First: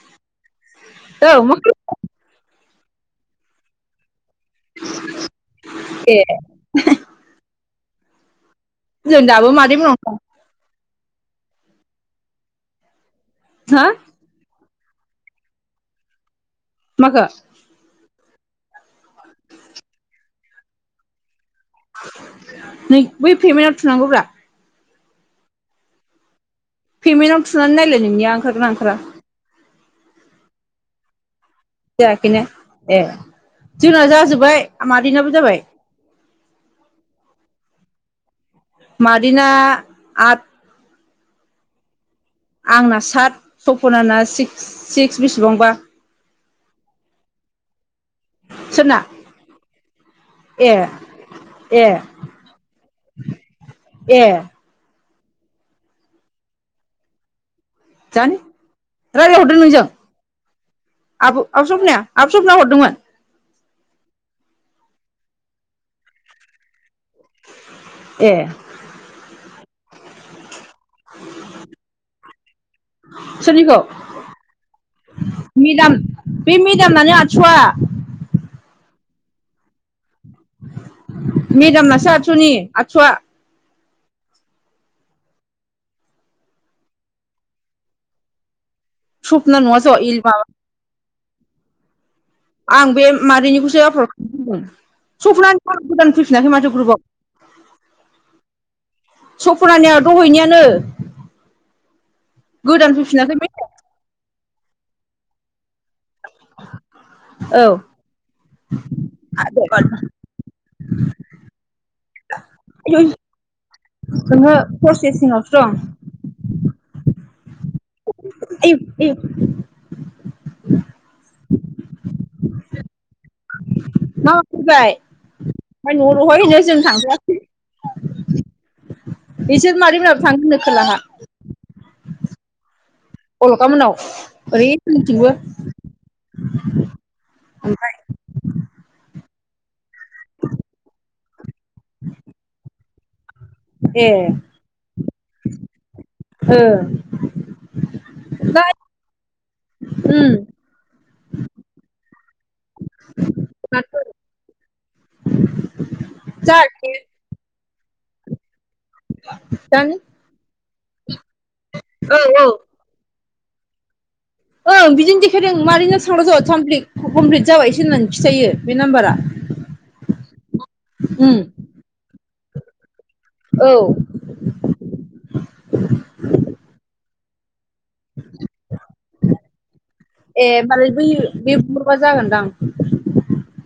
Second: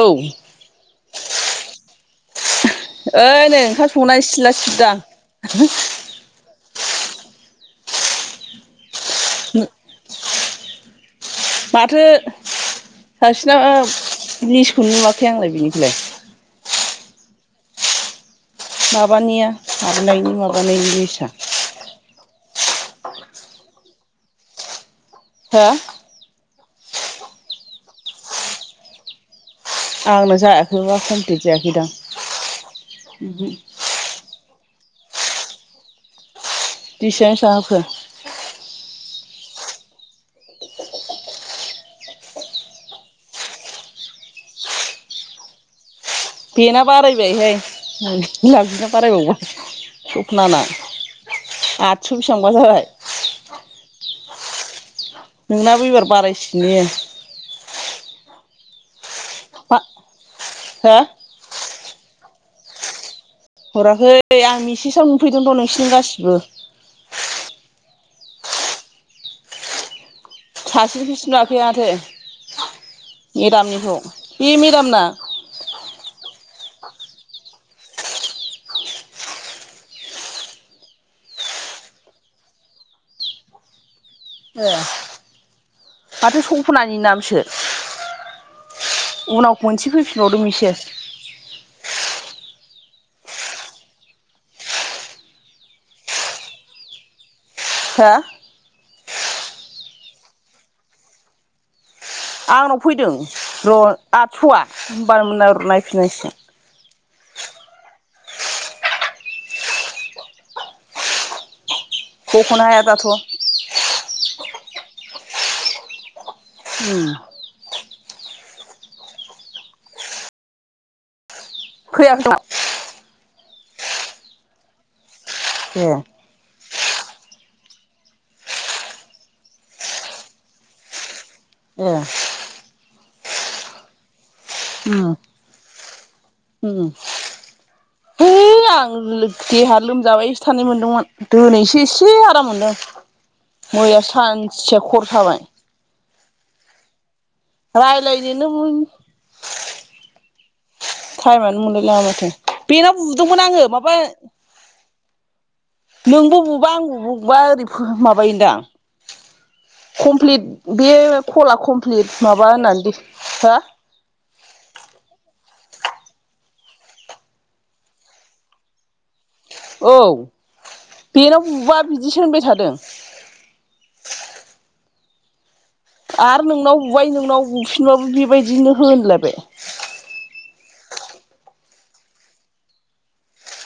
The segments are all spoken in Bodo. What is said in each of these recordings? औ ओइ ओ नै ओंखाम संनाय सिदला सिबदां एह होजों दाबो मादै मोननाव दं? माथो सासेना दं हो लिसखौनो नुवाखै आंलाय बिनिखौलाय। माखो माबानिया हाबनायनि माबानायनि निसा नों बै पेमेन्टाव थुनांगौ ब्रा हा पेमेन्टआव थुनानै नायलाय नोंनिया ओंखारगोन ना ओंखारा आंनो जायाखैबा कमप्लिट जायाखै जायाखैनो ए दां जोंना जाजोब्बाय मादैनाबो जाबाय [unintelligible] हाबखो मादैना आ आंना सात सपनाना सिक्स सिक्स बिसिबांबा बेना बारायबायहाय बि बिना सोरना बारायबावबाय सबना ए ए आदस' बिसिबांबा जाबाय ए नोंनाबो एबार बारायसिगोन ने जानि रायज्लायहरदों मा नोंजों हो आब' आब सफनाया आब सफना हरदोंमोन हराखै आं मेसेजाव नुफैदों थ नोंसिोरनि गासिबो ए सासेनि नुवाखौ माथो सोरनिखौ मेदामनिखौ बे मेदामना मेदाम बे मेदामनानो आसुआ मेदामनासो आदसुनि आदसुआ ओ माथो सपनानि नामसो उनाव सपना नङा खनसे ज' इ फैफिनबावदों माबा मेसे आं बे मादैनिखौसो आपलड खालामदों सपनानो नाम गोदान फिनाखै माथो ग्रुबाव हो सपनाना दहायनि आनो आंनाव फैदों फैफिनाखै बे र' आबाय होमब मोननाय र नायफिननायसगो औ [unintelligible] बखनो हाया दाथ' अहो प्रसेसिंआवसो दं। [inaudible] [inaudible] फैयाबा न खोमा फैयाब्ला ए न बहायनो जों थांजायाखै बिसोर मादै माबो थांगोननो खोलाहा ए अलग मोननाव ओरैनिथिंबो उम उम ओमफ्राय है आं देहा लोमजाबाय थानायानै मोनदोंमोन दोनैसो एसे आराम मोनदों मैया ए सानसेया खर' साबाय ओ रायलायनिनो हम टाइमानो मोनलायलाङा माथो बेनाव बुदोंमोन आङो माबा नोंबो बुबा जाहाथे आंबो बुबा ओरै माबायोदां दानि कमप्लिट बे फला कमप्लिट औ औ माबा दि [unintelligible] ओं बिदिनो देखायदों मादैनो सांग्र जाब इमकमप्लिट जाबायसो होननानै खिथायो बे नाम्बारा औ उम बेयाव बुबा बिदिसो होनबाय थादों औ आरो नोंनाव बुबाय नोंनाव बुफिनबाबो बेबायदिनो होनलायबाय ए होनोमबालाय बै बेबुहरबा जागोनदां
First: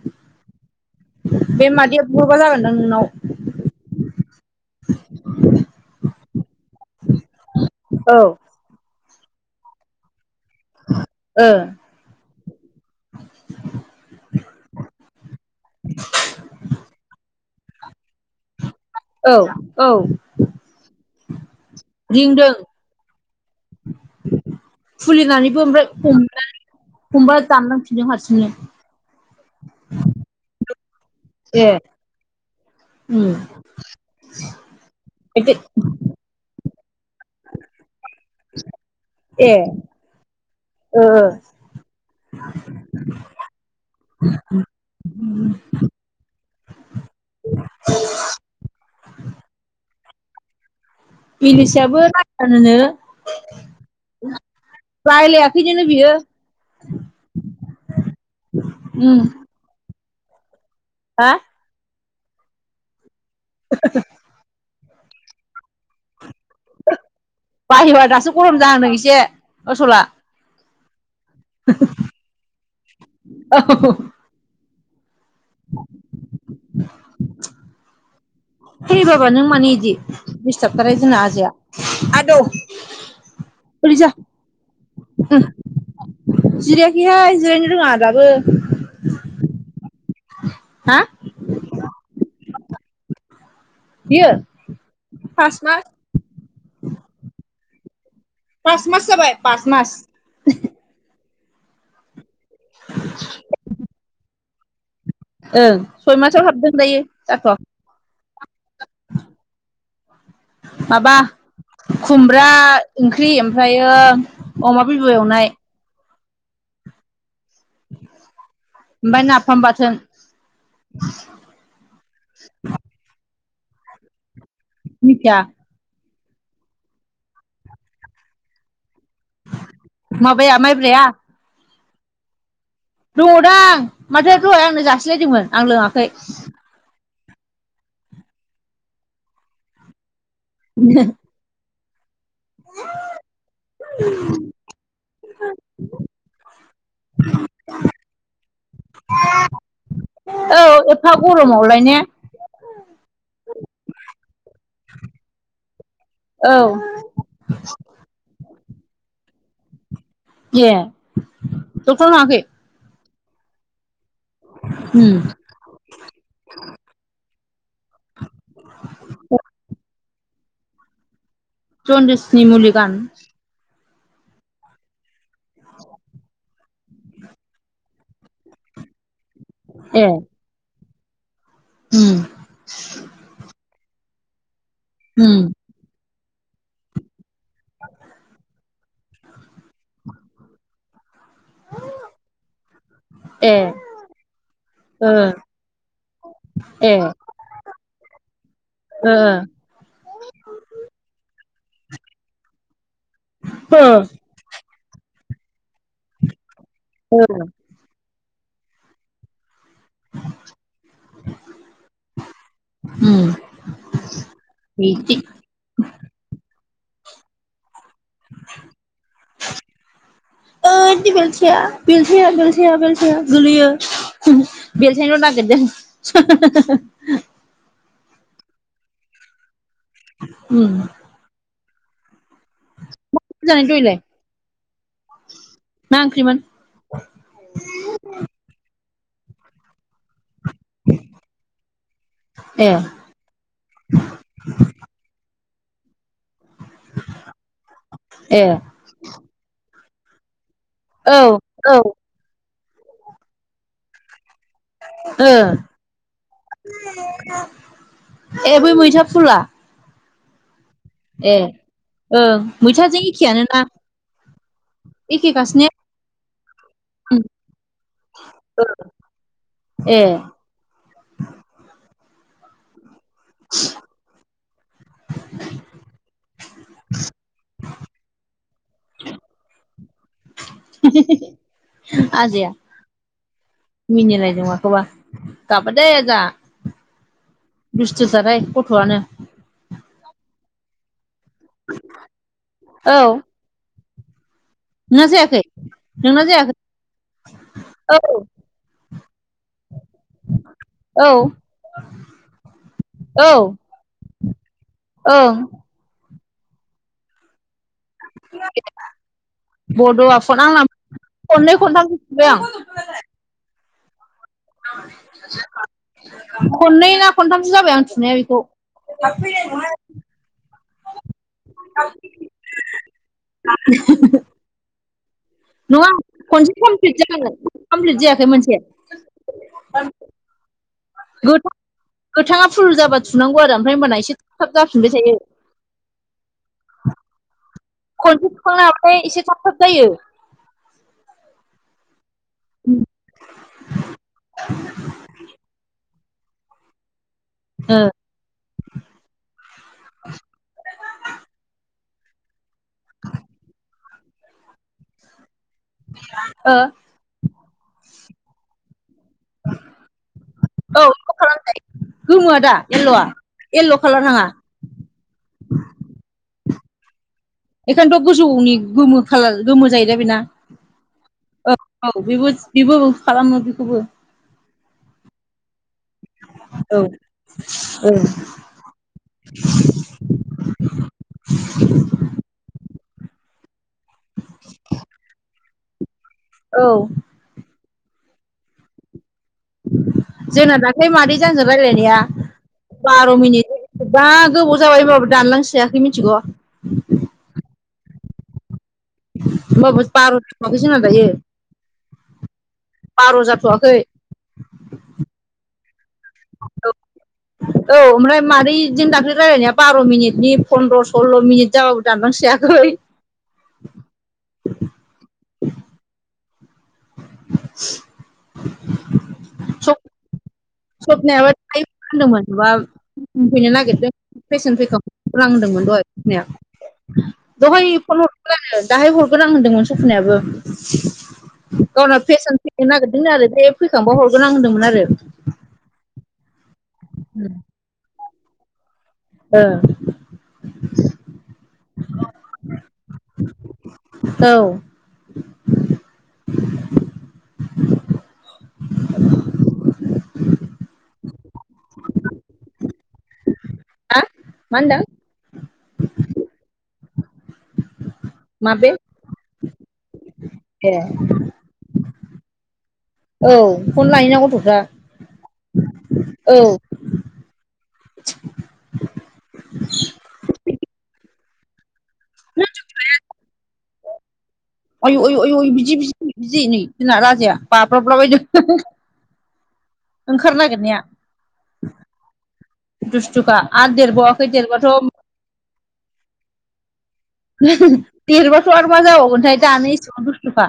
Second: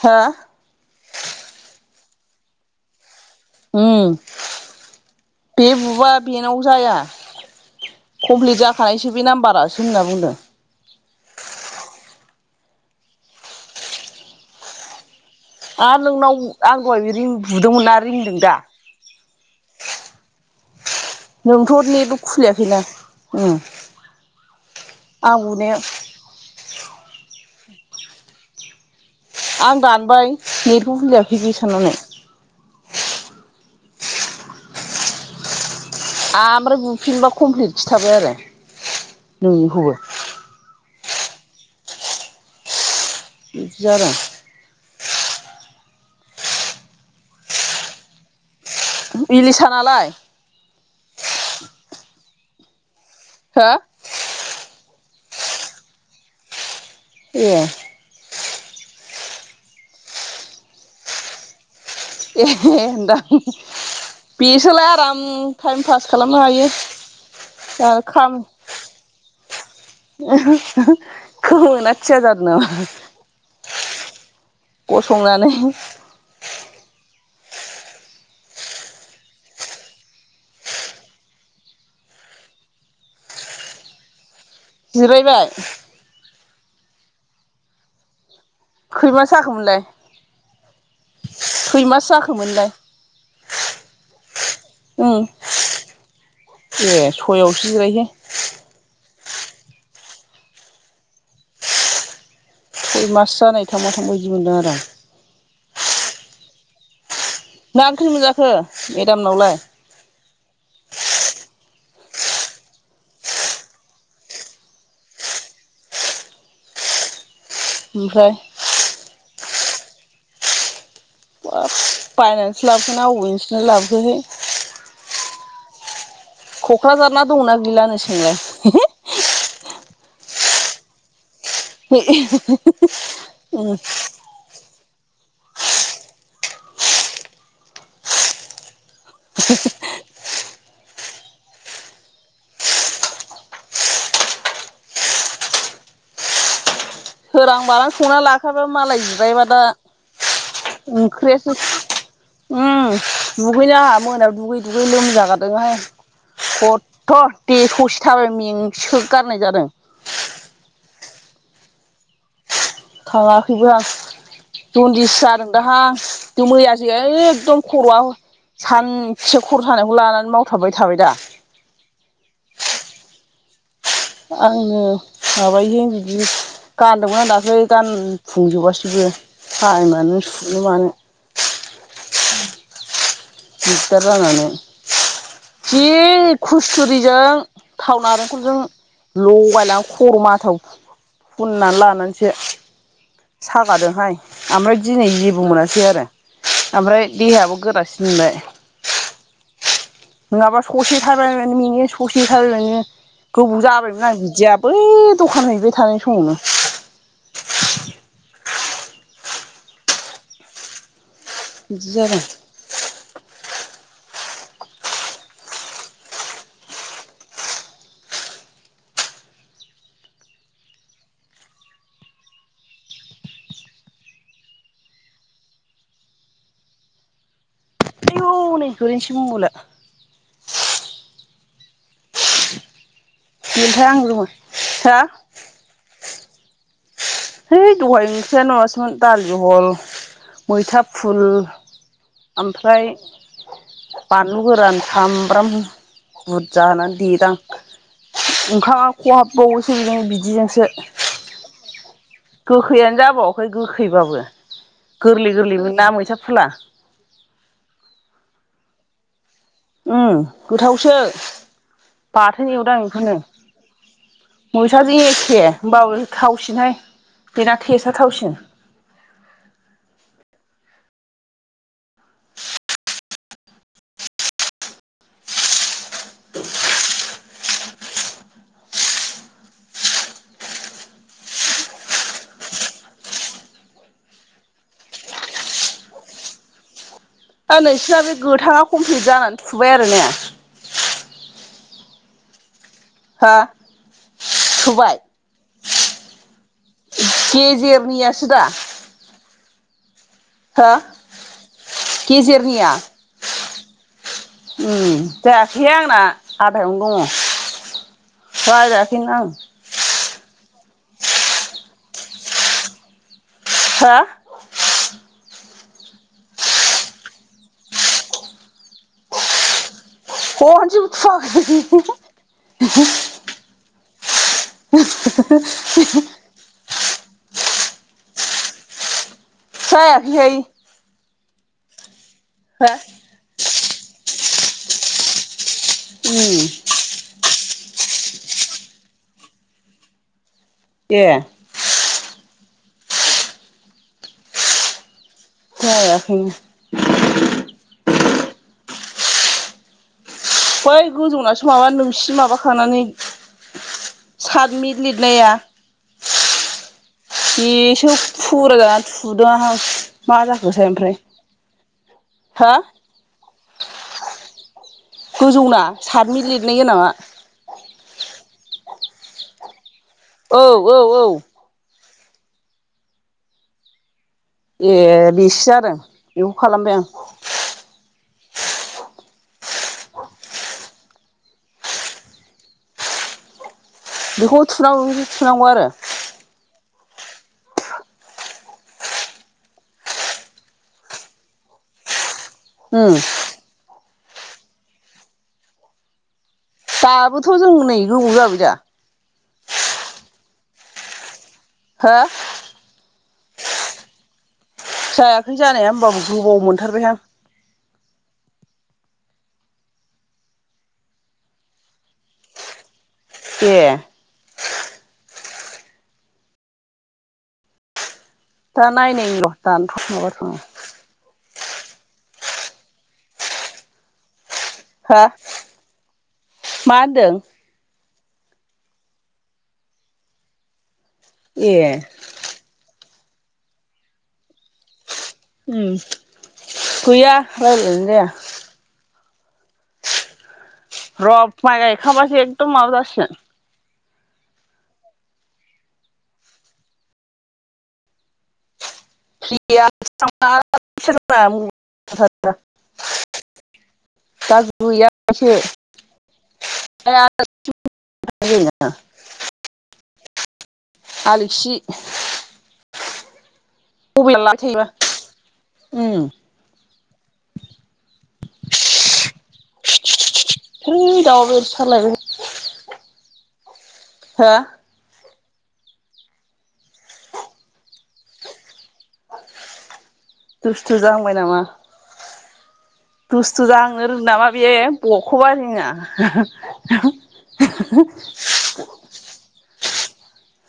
हो बे मादैया बुहरबा जागोनदां नोंनाव उम बे बुबा बेनाव जाया औ कमप्लिथ जाखानायसो बे नाम्बारासो होन्नानै बुंदों ओ आरो नोंनाव आं दहाय रिं बुदोंमोन ना रिंदों दा औ औ नोंथ' नेटबो रिंदों खुलियाखैना! उम आं खुलिनानैबो बुनायाव ओमफ्राय हमनानै हमबा दानलांफिनदों हारसिंनो आं दानबाय नेथ' होनदों ए उम [inaudible] आमफ्राय बुफिनबा कमप्लिट खिन्थाबाय आरो ए ओ नोंनिखौबो ओ बिदि आरो बिलिसानालाय? बिलिसायाबो नायानो नो हो? रायलायाखैनो बियो ए उम हा एहे [unintelligible] [unintelligible] बेसोलाय आराम टाइम फास खालामनो हायो आरो बायोबा दासो खाम गरम जाहांदों एसे असला [unintelligible] खोमोना थिया जादों नामा? [unintelligible] गसंनानै [inaudible] है बाबा नों मानो इदि दिसथाबथारहाय जोंना आजाया। आदौ ओरैजा जिरायबाय? जिरायाखैहाय जिरायनो रोङा दाबो खै मास जाखोमोनलाय? हा खै मास जाखोमोनलाय बियो [unintelligible] उम पास मास [unintelligible] ए सयावसो जिरायो पास मास जाबाय पास मास सय मास जानाय थां माथां बिदि मोनदों आरो आं ओं सय मासाव हाबदों दायो। जाथ'वाखै मो ओंख्रि मोनजाखो मेदामनावलाय? माबा खुमब्रा ओंख्रि ओमफ्रायो अमा बिबु एवनाय ओमफ्राय ओमफ्राय नाफाम बाथोन बाब बायनानैसो लाबोखोना आबेनिसो लाबोखोहाय मिथिया क'क्राझार ना दंना गैलानो सोंलाय माबाया माइब्राया बे [unintelligible] दङ'दां माथो दहाय आंनो जासिलायदोंमोन आं लोङाखै [unintelligible] [unintelligible] ह [inaudible] सोरां बारां संना लाखाबा मालाय जिरायबा दा औ एफा ओंख्रियासो गरमावलाय ने उम दुगैनो आंहा मोनायाव दुगै दुगै लोमजागारदोंहाय औ खद थ' दे ससे थाबाय मेंसोगारनाय जादों। ए डक्टरनाव थाङाखै? थाङाखैबोहां जन्दिस उम जादों दाहां मैयासो एखदम खर'आ सानसे खर' सानायखौ लानानै मावथाबबाय थाबाय दा जन्दिसनि मुलि गान आङो माबायो बिदि गानदोंमोन आं दाखलै गानफुंजोबासैबो ए टायमानो सुनो मानो उम दिगदार जानानै उम जि खुस्थु'रिजों थाव नारेंखलजों लगायना खर' माथाव फुननानै लानानैसो ए सागादोंहाय ओमफ्राय दिनै ओ जेबो मोनासै आरो ए ओमफ्राय देहायाबो गोरासिन मोनबाय ओ नङाबा ससे थाबाय बानो मेङो ससे थाबाय बानो गोबाव ओ जाबायमोन आरो बिदिया बै द'खान हैबाय थानाय समावनो ओ [inaudible] बिदि जादों उम बिदि [inaudible] ओ दि बेलथिया बेलथाया बेलथाया बेलथाया गोलैयो [unintelligible] बेलथायनोल' नागिरदों [unintelligible] हनै गोलैसै मबायला उम जानाय दहायलाय [unintelligible] मा ओंख्रिमोन। है दहाय ओंख्रियानो माबासोमोन दालि जहल। मैथा फुल। ए ओमफ्राय बानलु गोरान सामब्राम। बुरजा होनानै देदां ए ओंखामा खहाबबावोसो बेजों बिदिजोंसो। औ औ। गोखैयानो जाबावाखै गोखैबाबो गोरलै गोरलैमोन ना मैथा फुला। ए बै मैथा फुला। उम गोथावसो ए ओं बाथोन एवदां मैथाजों बेखोनो। एखेयानो ना मैथाजों एखे एखेखासो ने होनबाबो थावसिनहाय बेना थेसा थावसिनो। औ ए। [inaudible] आजाया। मिनिलायदों माखौबा गाबा दे आजा। ओ नोंसोरना दुस्थु बे जाथाय गोथाङा गथ'आनो कमप्लिट जानानै थुबाय आरो ने औ। हा नुबाय नोंना जायाखै नोंना जायाखै औ ‌गेजेरनियासो‌ दा हो औ गेजिरनिया औ उम ओं जायाखै आंना आधायावनो दङ। रायजायाखैनो बड'आ फन आं खननै खन्थाम थुबाय आं। हो [unintelligible] खननै ना खनथामसो जाबाय आं थुनाया बेखौ। [unintelligible] [unintelligible] [unintelligible] नङा खनसे कमप्लिट जाख कमप्लिट जायाखै मोनसे। जायाखै हाय। गोथां गोथाङा फुल जाबा थुनांगौ आरो ओमफ्राय हबाना एसे थाब थाब जाफिनबाय थायो। उम। खनसे सुखांनो हथाय एसे थाब थाब जायो। ए। [inaudible] खायाखै। उम। बै गोजौनासो माबा नोंसि माबाखानानै सातमिनित लिरनाया ओ। बेसे फुर गान सुदों आंहा मा जाखोसै औ ओमफ्राय बेखौ खालामजायो गोमोआ होा दा येल्ल'आ येल्ल' कलार नाङा? गोजौना सारनै लिरनाय गोनांआ। बेखायनोथ' गोजौनि गोमो खाालार गोमो जाह दा बेना औ औ औ औ बेबो बेबो खालामो बेखौबो। ए बेसो जादों बेखौ खालामबाय आं। औ। बेखौ थुनांगौखौ थुनांगौ आरो? औ। जोंना दाख्लि मादैजों आंजों रायलायनाया उम बार' मिनिट जा गोबाव जाबाय होनोमबाबो दानलांस्रायाखै मिथिगौ? दाबोथ' जों नै गोबाव जाबाय दा। होमबाबो बार' जाबावाखै जोंना दायो। हो? बार' जाथ'वाखै। जायाखै जानाया होमबाबो गोबाव मोनथारबायहां। औ ओमफ्राय मारै जों दाख्लै रायज्लायनाया बार' मिनिटनि पन्द्र' सल्ल' मिनिट जाबाबो‌ दानलांस्रायाखै। ए। [inaudible] [inaudible] दा नायनायनि र' दानथ' [unintelligible] सबनायाबो टाइम होनो मोनबा [unintelligible] मा होनदों [unintelligible] दहाय फैनायाव। दहाय फन हरदोंमोन आं दाहाय हरगोन आं होनदोंमोन सफ'नायाबो ए गावना फेसन फैनो नागिरदोंनो आरो बे फैखांबा हरगोन आं होनदोंमोन आरो। उम गैया रायलायनायानो जाया। ओ। र माइ गायखांबासो एकदम माबा जासिगोन। औ। [unintelligible] हा मा होनदों [unintelligible] माबे? ए आलिगसि। औ फन लायोना मबेला लाना गथ'फ्रा थायोबा उम। औ हैै दाउआबो एफा [unintelligible] [unintelligible] हो? आयु आयु आयु बिदि बिजि बिजि बिजि जोंना राजाया नै बाब्राबलाबायदों। ओंखारनो दुस्थु नागेरनाया। जाहांबाय नामा दुसथ'खा आरो देरबावाखै देरबाथ खवा हिङा देरबाथ आरो मा जाबावगोनथाय दानो इसेबां दुसथखा।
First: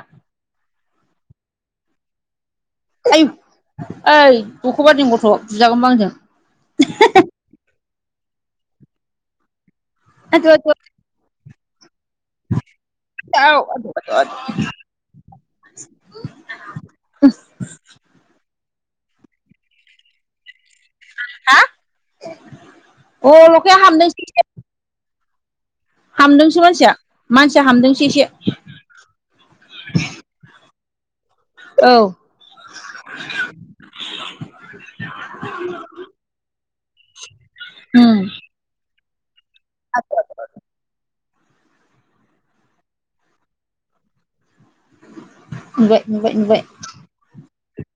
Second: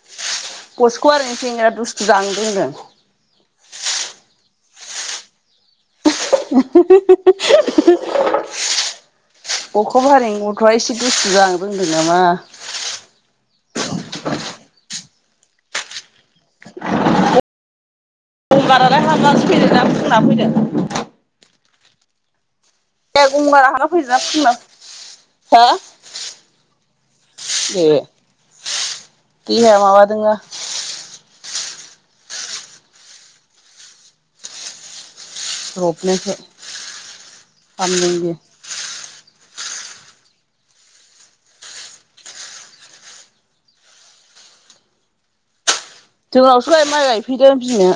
गसख' ओरैनो सेंग्रा दुस्थु जाहांनो रोंदों। आयु ओइ दखबादिनि गथ बुजागोनबो आंजों। गखबारिनि आयु गथवा इसे दुस्थ जाहांनो रोंदों नामा? औ [unintelligible] गंगारालाय हामनानैसो फैदों ना फुंना फैदों? हा? ए गंगारा हामना फैदों ना फुंना हा? हामदोंसो मानसिया मानसिया हामदोंसो एसे देहाया माबादोंना औ नुबाय [unintelligible] [unintelligible] नुबाय नुबाय जोंनावसो माइ गायफैदों बिमाया